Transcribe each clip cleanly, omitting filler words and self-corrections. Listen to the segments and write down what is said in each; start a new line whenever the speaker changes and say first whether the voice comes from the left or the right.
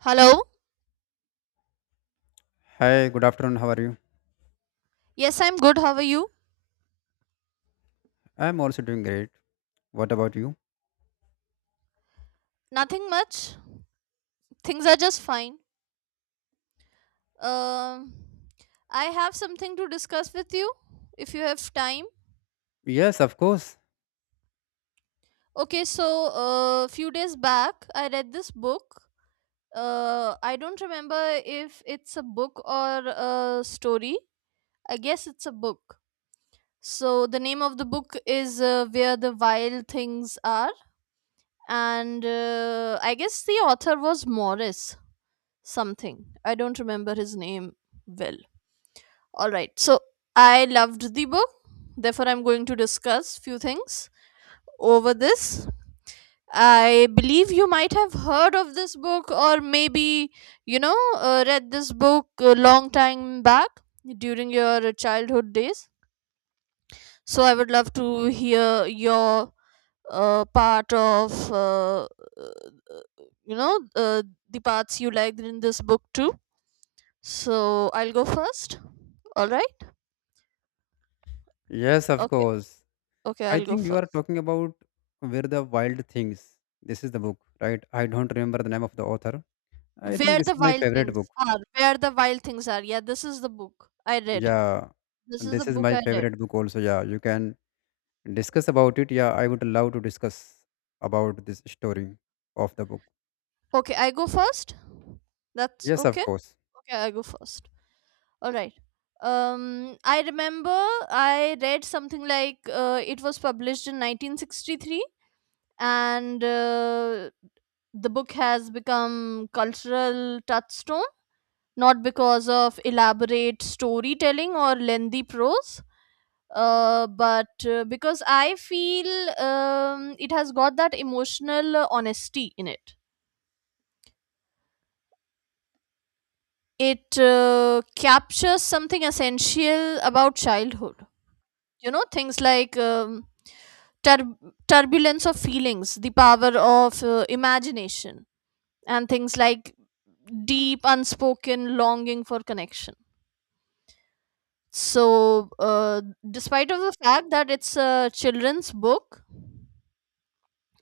right: Hello.
left: Hi, good afternoon. How are you?
right: Yes, I'm good. How are you?
left: I'm also doing great. What about you?
right: Nothing much. Things are just fine. Um, I have something to discuss with you if you have time.
left: Yes, of course.
right: Okay, so a few days back, I read this book. I don't remember if it's a book or a story. I guess it's a book. So the name of the book is Where the Wild Things Are, and I guess the author was Morris something. I don't remember his name well. All right. So I loved the book. Therefore, I'm going to discuss few things over this. I believe you might have heard of this book, or maybe read this book a long time back during your childhood days. So I would love to hear your part of you know uh, the parts you liked in this book too. So I'll go first. All right.
left: Yes, of
right: Okay.
left: course.
right: Okay.
left: I
right: I'll go
left: think you are
right: first.
left: talking about Where the Wild Things. This is the book, right? I don't remember the name of the author. I think
right: Where
left: this
right: the
left: is my
right: Wild
left: favorite book.
right: Things Are. Where the Wild Things Are. Yeah, this is the book I read.
left: Yeah,
right: This is the
left: this is
right: book
left: my
right: I read.
left: favorite book also. Yeah, you can discuss about it. Yeah, I would love to discuss about this story of the book.
right: Okay. I go first. That's
left: Yes, of
right: okay.
left: course.
right: Okay. I go first. All right. I remember I read something like it was published in 1963, and the book has become cultural touchstone, not because of elaborate storytelling or lengthy prose, but because I feel it has got that emotional honesty in it. It captures something essential about childhood, you know, things like tur- turbulence of feelings, the power of imagination, and things like deep unspoken longing for connection. So despite of the fact that it's a children's book,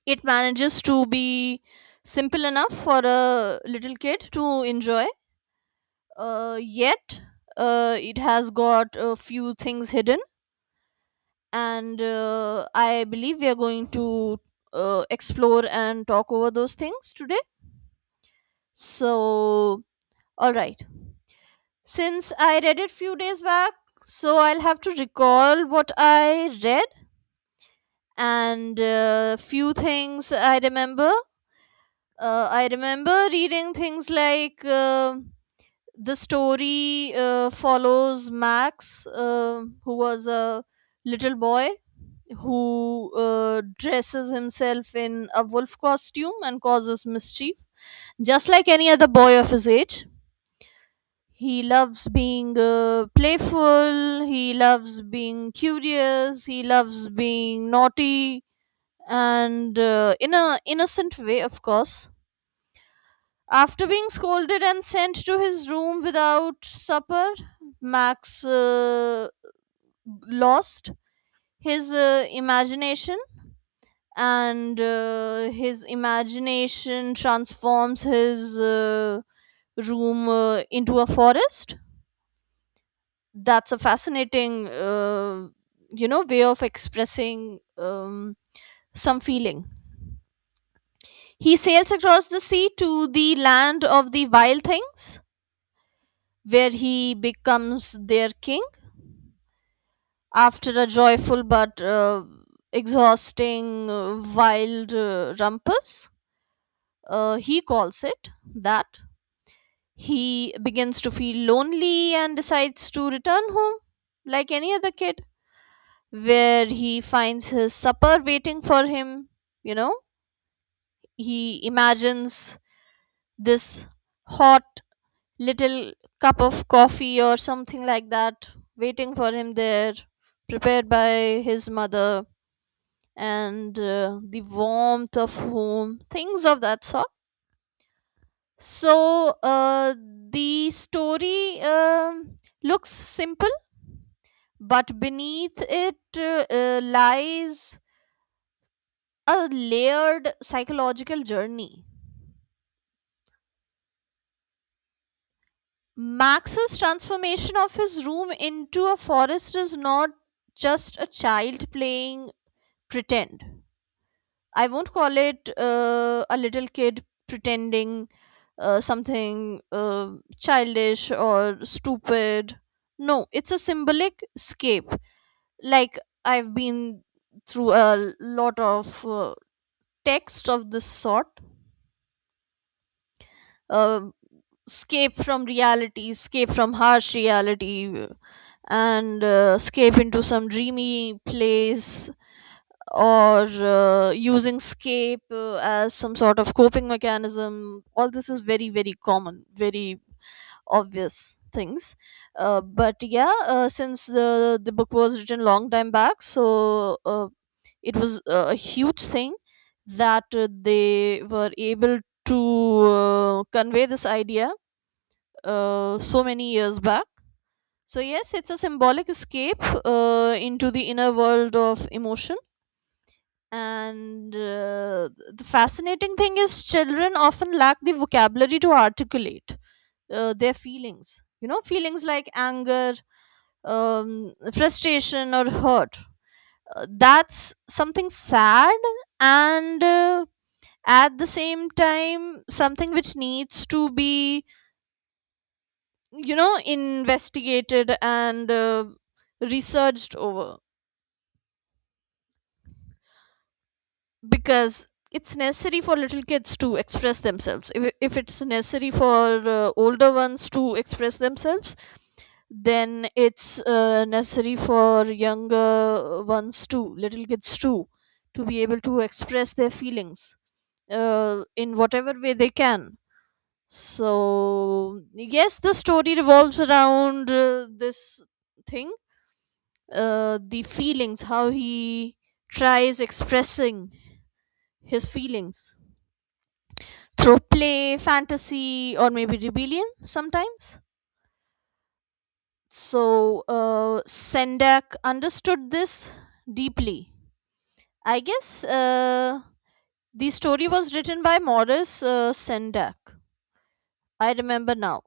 right: it manages to be simple enough for a little kid to enjoy, yet it has got a few things hidden, and I believe we are going to explore and talk over those things today. So all right, since I read it few days back, so I'll have to recall what I read, and few things I remember. I remember reading things like the story follows Max, who was a little boy, who dresses himself in a wolf costume and causes mischief, just like any other boy of his age. He loves being playful, he loves being curious, he loves being naughty, and in a innocent way, of course. After being scolded and sent to his room without supper, Max lost his imagination, and his imagination transforms his room into a forest. That's a fascinating you know, way of expressing some feeling. He sails across the sea to the land of the wild things, where he becomes their king after a joyful but exhausting wild rumpus. He calls it that. He begins to feel lonely and decides to return home, like any other kid, where he finds his supper waiting for him. You know, he imagines this hot little cup of coffee or something like that waiting for him there, prepared by his mother, and the warmth of home, things of that sort. So, the story looks simple, but beneath it lies a layered psychological journey. Max's transformation of his room into a forest is not just a child playing pretend. I won't call it a little kid pretending something uh, childish or stupid. No, it's a symbolic escape. Like, I've been through a lot of uh, text of this sort. uh, escape from reality, escape from harsh reality, and escape into some dreamy place, or using escape as some sort of coping mechanism. All this is very, very common, very obvious things. But yeah, since the book was written long time back, so it was a huge thing that they were able to convey this idea so many years back. So yes, it's a symbolic escape into the inner world of emotion, and the fascinating thing is, children often lack the vocabulary to articulate their feelings. You know, feelings like anger, frustration, or hurt. That's something sad, and at the same time something which needs to be, you know, investigated and researched over, because it's necessary for little kids to express themselves. If it's necessary for older ones to express themselves, then it's necessary for younger ones too, little kids too, to be able to express their feelings in whatever way they can. So yes, the story revolves around this thing, the feelings, how he tries expressing his feelings through play, fantasy, or maybe rebellion sometimes. So Sendak understood this deeply. I guess the story was written by Maurice Sendak. I remember now.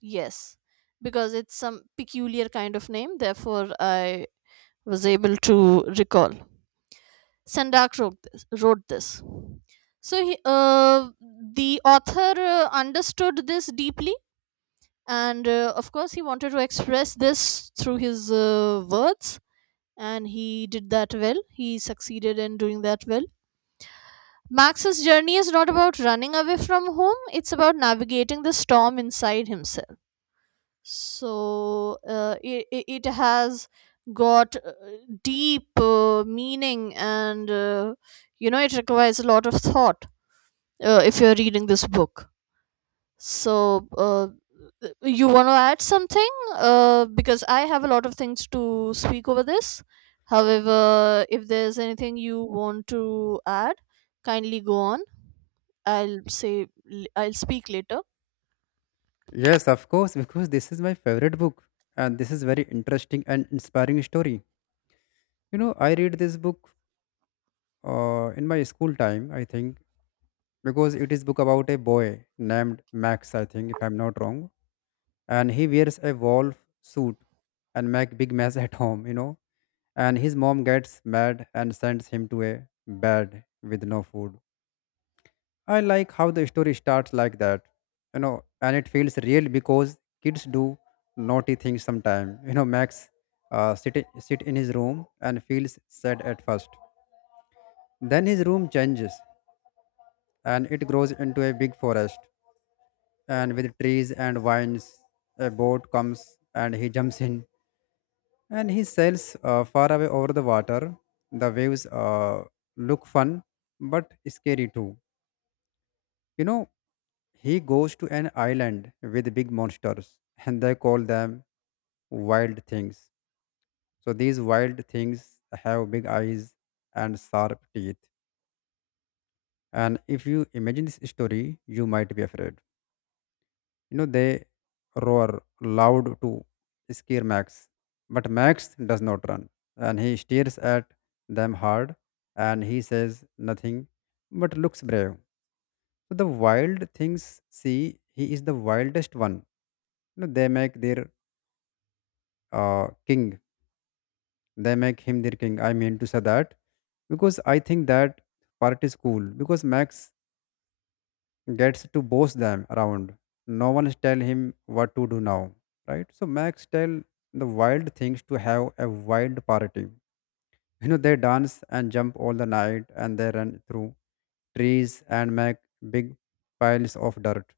right: Yes, because it's some peculiar kind of name, therefore, I was able to recall. Sendak wrote this. Wrote this. So he, the author understood this deeply, and of course he wanted to express this through his words, and he did that well. He succeeded in doing that well. Max's journey is not about running away from home, it's about navigating the storm inside himself. So it has got deep meaning, and you know, it requires a lot of thought if you're reading this book. So you want to add something? Because I have a lot of things to speak over this. However, if there's anything you want to add, kindly go on. I'll speak later.
left: Yes, of course, because this is my favorite book and this is very interesting and inspiring story. You know, I read this book in my school time, I think, because it is book about a boy named Max, I think, if I'm not wrong. And he wears a wolf suit and make big mess at home, you know. And his mom gets mad and sends him to a bed with no food. I like how the story starts like that, you know, and it feels real because kids do naughty things sometime. You know, Max sit in his room and feels sad at first. Then his room changes and it grows into a big forest and with trees and vines, a boat comes and he jumps in and he sails far away over the water. The waves look fun but scary too, you know. He goes to an island with big monsters and they call them wild things. So these wild things have big eyes and sharp teeth, and if you imagine this story you might be afraid. You know, they roar loud to scare Max, but Max does not run and he stares at them hard and he says nothing but looks brave. So the wild things see he is the wildest one. You know, they make their king, they make him their king. I mean to say that because I think that part is cool because Max gets to boss them around. No one tell him what to do now, right? So Max tell the wild things to have a wild party. You know they dance and jump all the night, and they run through trees and make big piles of dirt.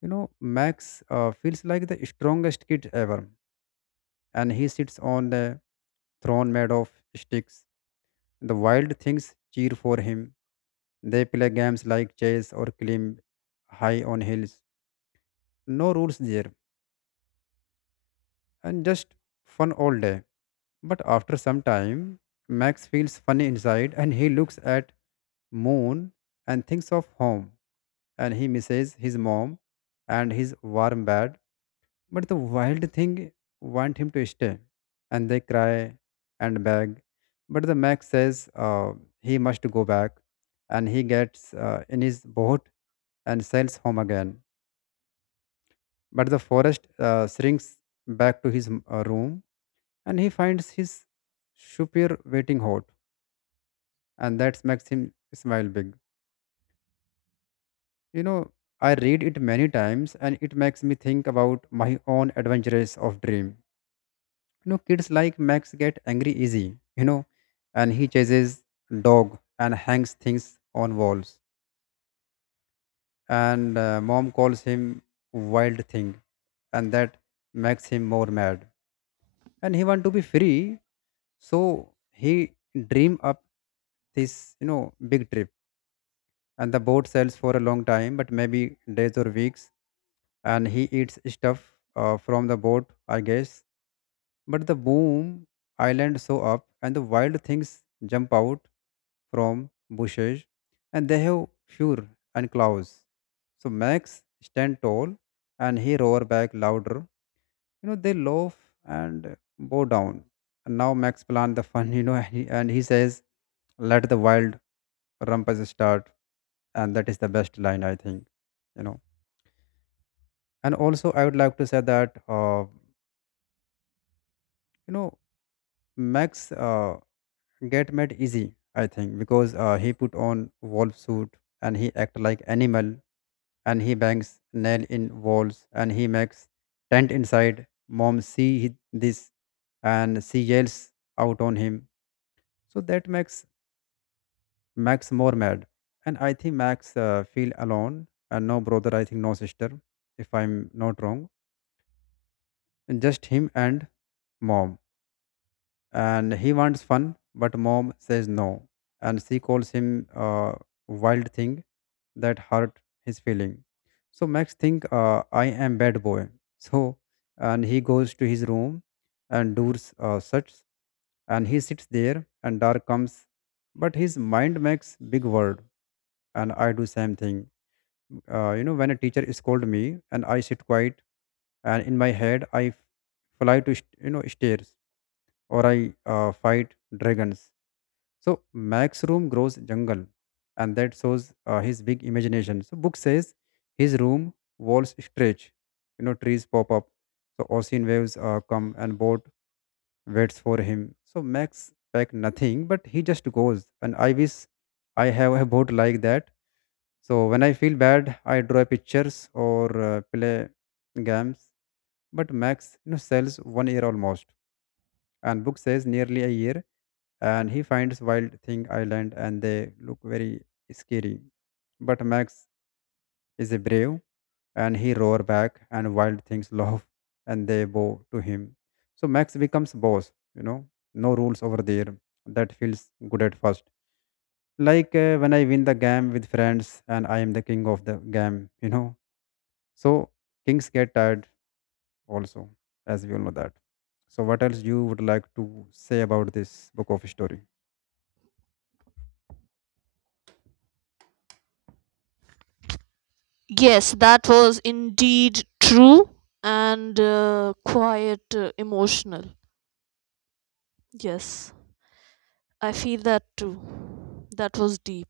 left: You know Max feels like the strongest kid ever, and he sits on the throne made of sticks. The wild things cheer for him. They play games like chess or climb high on hills. No rules there and just fun all day. But after some time, Max feels funny inside and he looks at moon and thinks of home and he misses his mom and his warm bed. But the wild thing want him to stay and they cry and beg. But the Max says he must go back and he gets in his boat and sails home again. But the forest shrinks back to his room and he finds his superior waiting hot, and that makes him smile big. You know, I read it many times and it makes me think about my own adventures of dream. You know, kids like Max get angry easy, you know, and he chases dog and hangs things on walls, and mom calls him wild thing, and that makes him more mad and he want to be free. So he dream up this, you know, big trip. And the boat sails for a long time but maybe days or weeks, and he eats stuff from the boat, I guess. But the boom island show up and the wild things jump out from bushes and they have fur and claws. So Max stand tall and he roar back louder. You know, they laugh and bow down and now Max plan the fun. You know, and he says, let the wild rumpus start. And that is the best line I think. You know, and also I would like to say that you know, Max get made easy, I think, because he put on wolf suit and he act like animal and he bangs nail in walls and he makes tent inside. Mom see this and she yells out on him. So that makes Max more mad. And I think Max feel alone and no brother, I think no sister, if I'm not wrong. And just him and mom. And he wants fun, but mom says no. And she calls him a wild thing, that hurt his feeling. So Max think I am bad boy. So and he goes to his room and does such and he sits there and dark comes but his mind makes big word. And I do same thing. You know, when a teacher scold me and I sit quiet and in my head I you know stairs, or I fight dragons. So Max room grows jungle, and that shows his big imagination. So book says his room walls stretch, you know trees pop up, so ocean waves come and boat waits for him. So Max pack nothing, but he just goes, and I wish I have a boat like that so when I feel bad, I draw pictures or play games. But Max, you know, sells 1 year almost, and book says nearly a year. And he finds wild thing island, and they look very scary. But Max is a brave, and he roar back, and wild things laugh, and they bow to him. So Max becomes boss. You know, no rules over there. That feels good at first. Like when I win the game with friends, and I am the king of the game. You know. So kings get tired also, as we all know that. So what else you would like to say about this book of story?
right: Yes, that was indeed true and quite emotional. Yes, I feel that too. That was deep.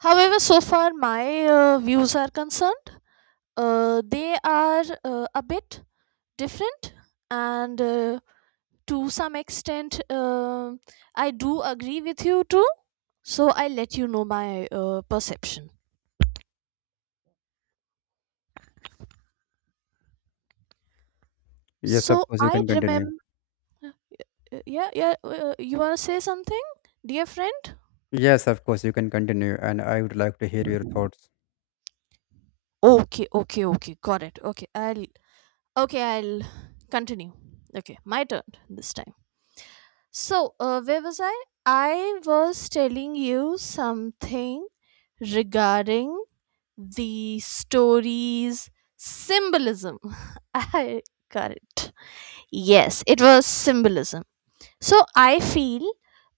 right: However, so far my views are concerned, they are a bit different, and to some extent, I do agree with you too. So I let you know my perception.
left: Yes,
right: So
left: of course you
right: I
left: can continue.
right: remember, yeah, yeah. You wanna say something, dear friend?
left: Yes, of course you can continue, and I would like to hear your thoughts.
right: Okay, okay, okay. Got it. Okay, I'll continue. Okay, my turn this time. So, where was I? I was telling you something regarding the story's symbolism. I got it. Yes, it was symbolism. So, I feel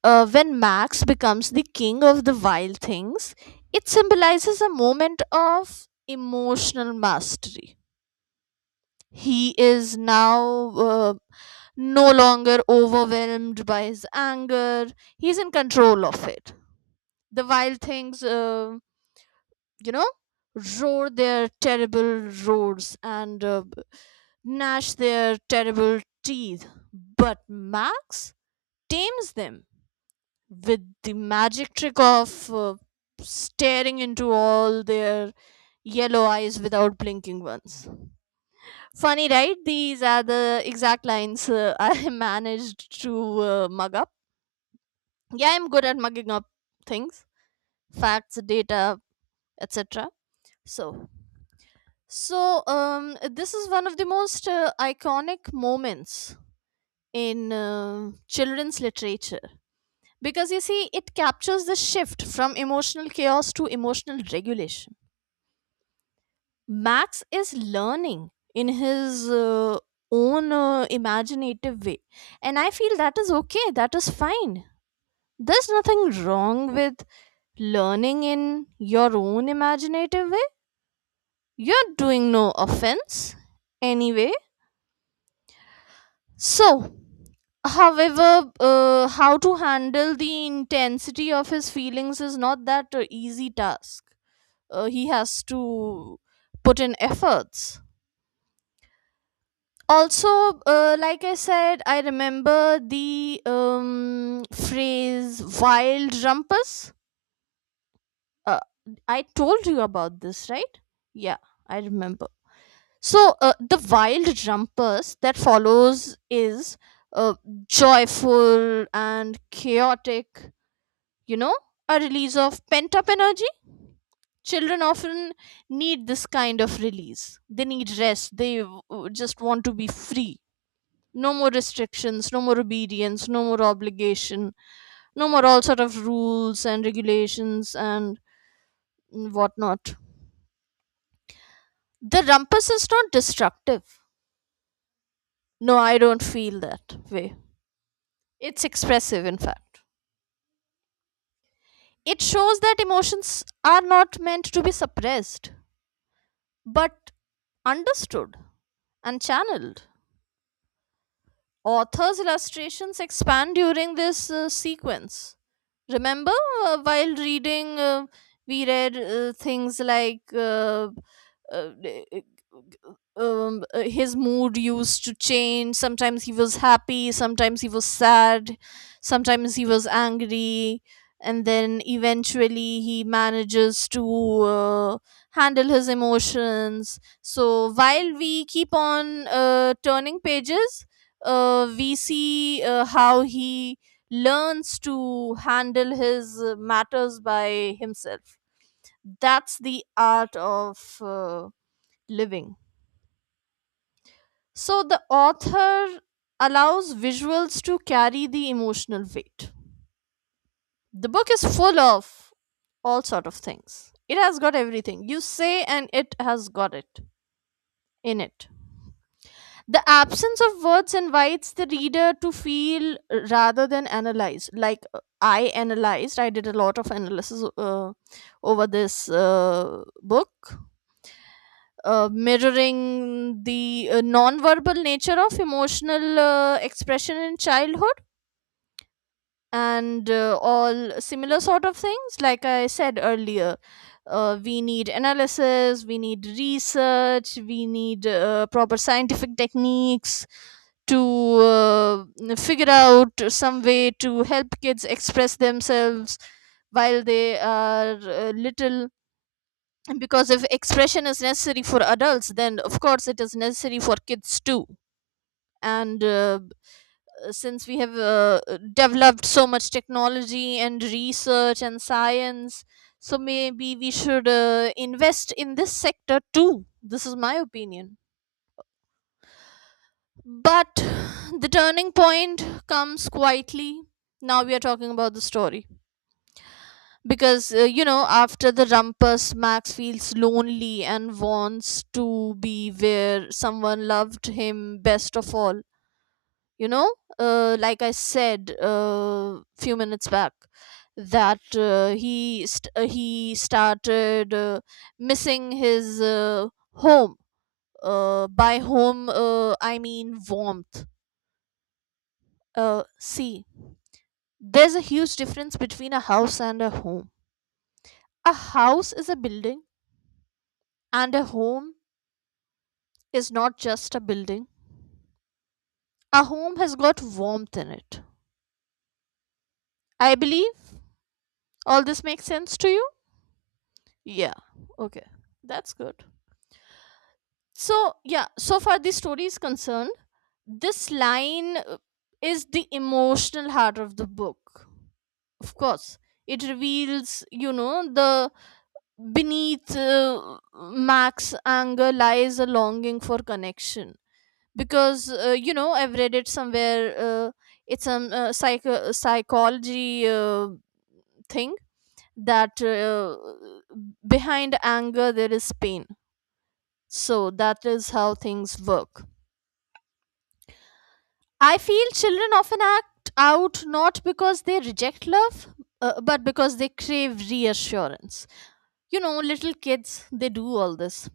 right: when Max becomes the king of the wild things, it symbolizes a moment of emotional mastery. He is now no longer overwhelmed by his anger. He's in control of it. The wild things, you know, roar their terrible roars and gnash their terrible teeth. But Max tames them with the magic trick of staring into all their yellow eyes without blinking once. Funny, right? These are the exact lines I managed to mug up. Yeah, I'm good at mugging up things, facts, data, etc. So, so this is one of the most iconic moments in children's literature, because you see, it captures the shift from emotional chaos to emotional regulation. Max is learning in his own imaginative way. And I feel that is okay, that is fine. There's nothing wrong with learning in your own imaginative way. You're doing no offense anyway. So, however, how to handle the intensity of his feelings is not that easy task. He has to put in efforts also, like I said, I remember the phrase wild rumpus. uh, I told you about this, right? Yeah, I remember. So the wild rumpus that follows is uh, joyful and chaotic, you know, a release of pent up energy. Children often need this kind of release. They need rest, they just want to be free. No more restrictions, no more obedience, no more obligation, no more all sort of rules and regulations and whatnot. The rumpus is not destructive. No, I don't feel that way. It's expressive, in fact. It shows that emotions are not meant to be suppressed, but understood and channeled. Author's illustrations expand during this sequence. Remember, while reading, we read things like uh, his mood used to change. Sometimes he was happy, sometimes he was sad, sometimes he was angry, and then eventually he manages to handle his emotions. So while we keep on turning pages, we see how he learns to handle his matters by himself. That's the art of living. So the author allows visuals to carry the emotional weight. The book is full of all sort of things. It has got everything. You say and it has got it in it. The absence of words invites the reader to feel rather than analyze. I analyzed, I did a lot of analysis over this book, mirroring the non-verbal nature of emotional expression in childhood and all similar sort of things like I said earlier. We need analysis, we need research, we need proper scientific techniques to figure out some way to help kids express themselves while they are little, because if expression is necessary for adults, then of course it is necessary for kids too. And Since we have developed so much technology and research and science, so maybe we should invest in this sector too. This is my opinion. But the turning point comes quietly. Now we are talking about the story, because after the rumpus, Max feels lonely and wants to be where someone loved him best of all you know like I said few minutes back, that he started missing his home. By home I mean warmth. See, there's a huge difference between a house and a home. A house is a building, and a home is not just a building. A home has got warmth in it. I believe all this makes sense to you. Yeah. Okay. That's good. So, yeah, so far the story is concerned, this line is the emotional heart of the book. Of course, it reveals, you know, the beneath Mac's anger lies a longing for connection. Because, you know, I've read it somewhere, it's a psychology thing, that behind anger there is pain. So, that is how things work. I feel children often act out not because they reject love, but because they crave reassurance. You know, little kids, they do all this.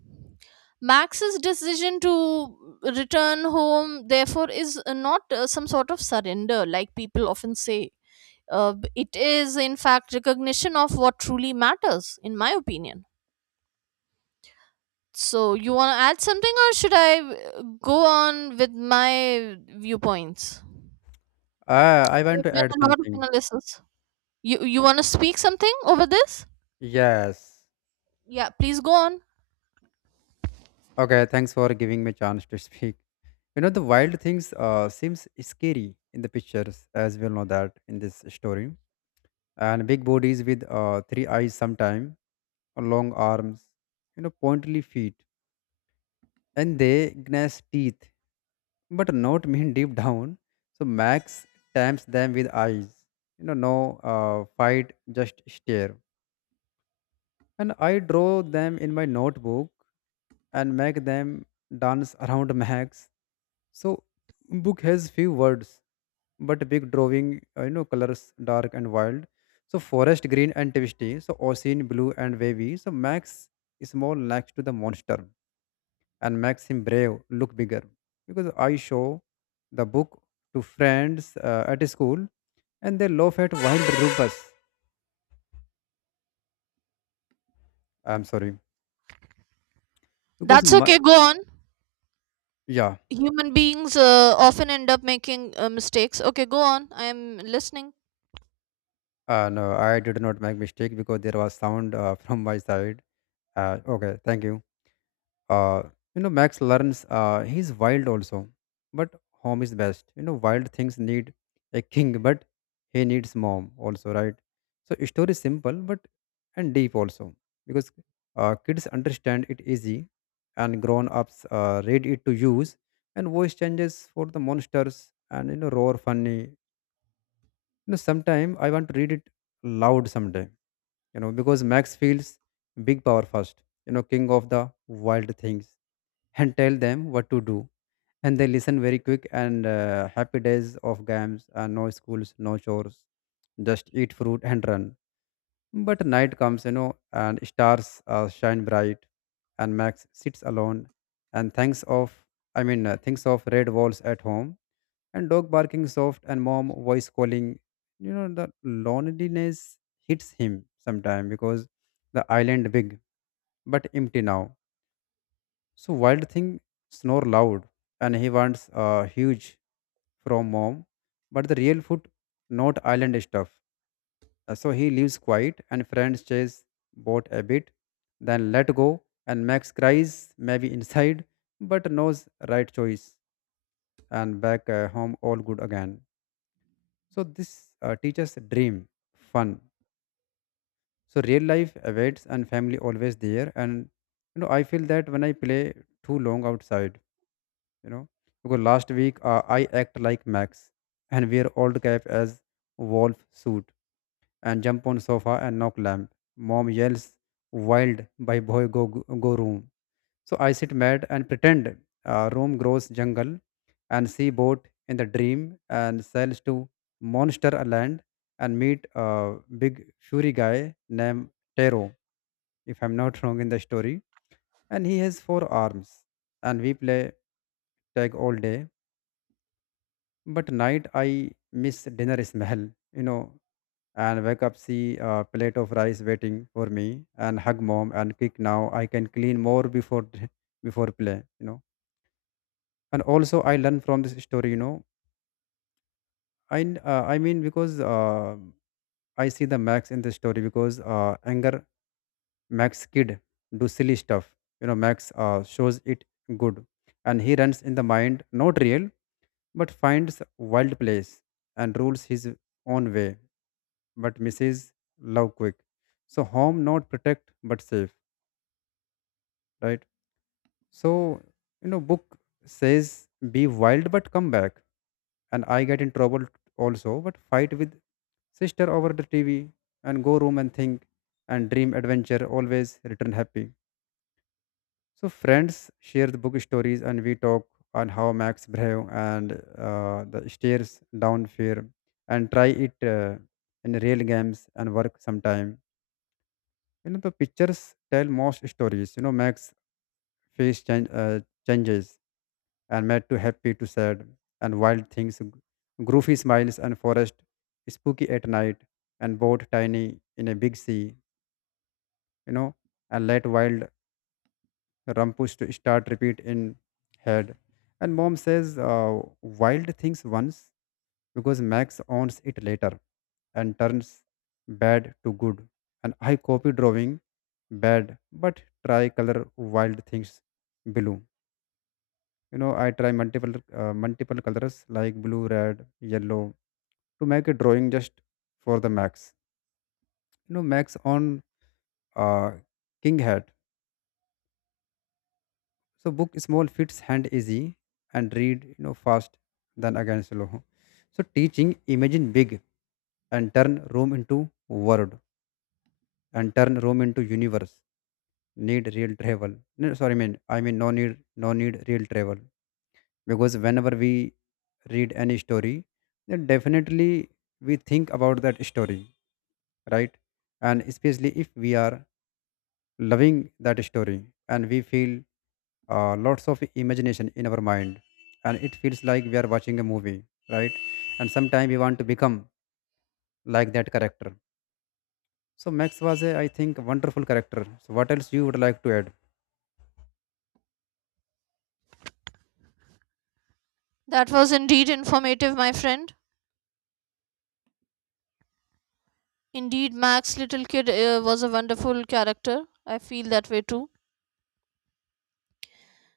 right: Max's decision to return home, therefore, is not some sort of surrender, like people often say. It is, in fact, recognition of what truly matters, in my opinion. So, you want to add something, or should I go on with my viewpoints?
left: Ah, I want
right: I've
left: to add
right: done a lot of
left: something.
right: analysis. You want to speak something over this?
left: Yes.
right: Yeah, please go on.
left: Okay, thanks for giving me chance to speak. You know the wild things seems scary in the pictures, as we all know that in this story. And big bodies with three eyes sometime, long arms, you know, pointy feet, and they gnash teeth, but not mean deep down. So Max taps them with eyes. You know, no fight, just stare. And I draw them in my notebook and make them dance around Max. So book has few words, but big drawing. You know, colors dark and wild. So forest green and twisty. So ocean blue and wavy. So Max is small next to the monster and makes him brave look bigger because I show the book to friends at school and they laugh at wild rupus. I'm sorry, because
right: That's
left: my,
right: okay. Go on.
left: yeah,
right: Human beings often end up making mistakes. Okay, go on. I am listening.
left: no I did not make mistake because there was sound from my side. Okay, thank you. uh, you know Max learns he's wild also, but home is best. You know wild things need a king, but he needs mom also, right? So story is simple but and deep also, because kids understand it easy and grown ups read it to use. And voice changes for the monsters and you know roar funny. You know sometime I want to read it loud someday. You know, because Max feels big power first, you know, king of the wild things, and tell them what to do and they listen very quick, and happy days of games and no schools no chores, just eat fruit and run. But night comes, you know, and stars shine bright and Max sits alone and thinks of, thinks of red walls at home and dog barking soft and mom voice calling. You know, the loneliness hits him sometime because the island big but empty now. So wild thing snore loud and he wants huge from mom, but the real food, not island stuff. So he leaves quiet and friends chase boat a bit, then let go and Max cries maybe inside, but knows right choice and back home all good again. So this teaches dream, fun. So real life awaits and family always there. And, you know, I feel that when I play too long outside, you know, because last week I act like Max and wear old cap as wolf suit and jump on sofa and knock lamp. Mom yells, wild by boy, go go go room. So I sit mad and pretend room grows jungle and see boat in the dream and sails to monster land and meet a big fury guy named Taro, if I'm not wrong in the story. And he has four arms and we play tag all day. But night I miss dinner smell, you know, and wake up see a plate of rice waiting for me and hug mom and kick, now I can clean more before before play, you know. And also I learn from this story, you know. I mean because I see the Max in the story because anger Max kid do silly stuff, you know. Max shows it good, and he runs in the mind, not real, but finds wild place and rules his own way but misses love quick. So harm not protect but save, right? So, you know, book says be wild but come back, and I get in trouble also, but fight with sister over the TV and go room and think and dream adventure always return happy. So friends share the book stories and we talk on how Max brave and the stairs down fear and try it in real games and work sometime. You know, the pictures tell most stories. You know Max face change, uh, changes and made to happy to sad and wild things goofy smiles and forest spooky at night and boat tiny in a big sea, you know. And let wild rumpus to start repeat in head and mom says wild things once because Max owns it later and turns bad to good. And I copy drawing bad, but try color wild things blue. You know, I try multiple colors like blue, red, yellow to make a drawing just for the Max. You know, Max on uh, king hat. So book small fits hand easy and read, you know, fast than again slow. So teaching imagine big and turn room into world and turn room into universe need real travel, no, sorry man, I mean no need, real travel. Because whenever we read any story, then definitely we think about that story, right? And especially if we are loving that story and we feel lots of imagination in our mind and it feels like we are watching a movie, right? And sometimes we want to become like that character. So Max was a, I think, wonderful character. So what else you would like to add?
right: That was indeed informative, my friend. Indeed, Max, little kid, was a wonderful character. I feel that way too.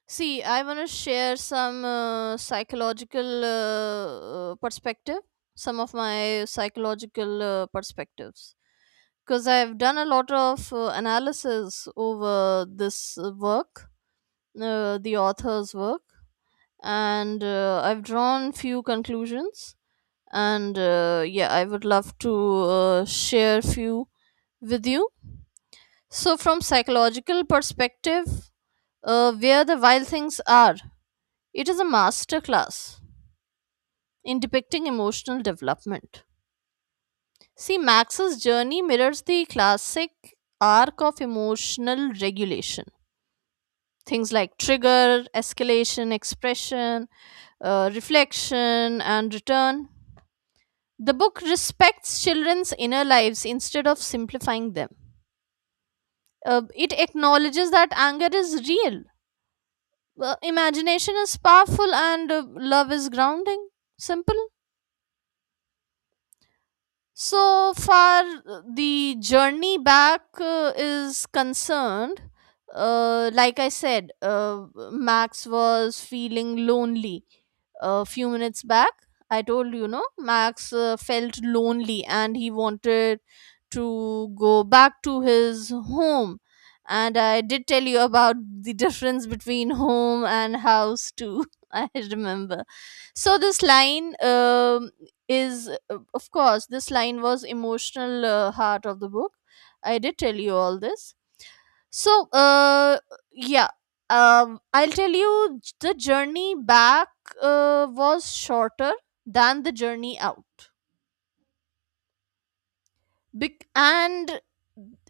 right: See, I want to share some psychological perspective, some of my psychological perspectives. Because I've done a lot of analysis over this work, the author's work, and I've drawn few conclusions. And yeah, I would love to share few with you. So, from psychological perspective, where the wild things are, it is a masterclass in depicting emotional development. See, Max's journey mirrors the classic arc of emotional regulation. Things like trigger, escalation, expression, reflection, and return. The book respects children's inner lives instead of simplifying them. It acknowledges that anger is real, imagination is powerful, and love is grounding. Simple. So far, the journey back is concerned. Like I said, Max was feeling lonely a few minutes back. I told you, no, Max felt lonely and he wanted to go back to his home. And I did tell you about the difference between home and house, too. I remember. So, this line is, of course, this line was emotional heart of the book. I did tell you all this. So uh yeah um I'll tell you, the journey back was shorter than the journey out. And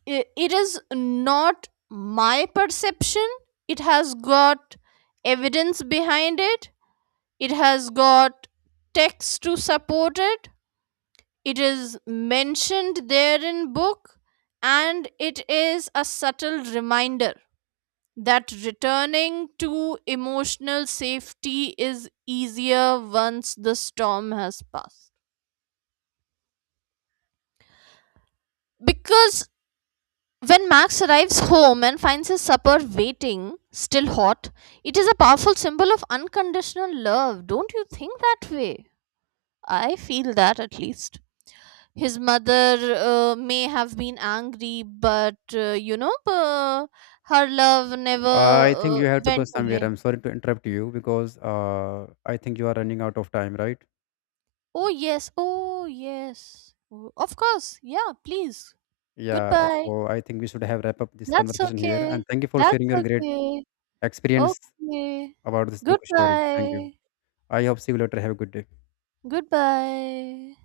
right: it is not my perception. It has got evidence behind it. It has got text to support it. It is mentioned there in book. And it is a subtle reminder that returning to emotional safety is easier once the storm has passed. Because when Max arrives home and finds his supper waiting, still hot, it is a powerful symbol of unconditional love. Don't you think that way? I feel that at least. His mother may have been angry, but you know, her love never
left: Uh, I think you have to go
right: went
left: somewhere.
right: away.
left: I'm sorry to interrupt you because I think you are running out of time, right?
right: Oh yes, oh yes. Oh, of course, yeah, please.
left: Yeah.
right: Goodbye.
left: So I think we should have wrap up this
right: That's
left: conversation here. And
right: okay.
left: thank you for
right: That's
left: sharing your great
right: okay.
left: experience
right: Okay.
left: about this book story. Thank you.
right: Goodbye.
left: I hope see you later. Have a good day.
right: Goodbye.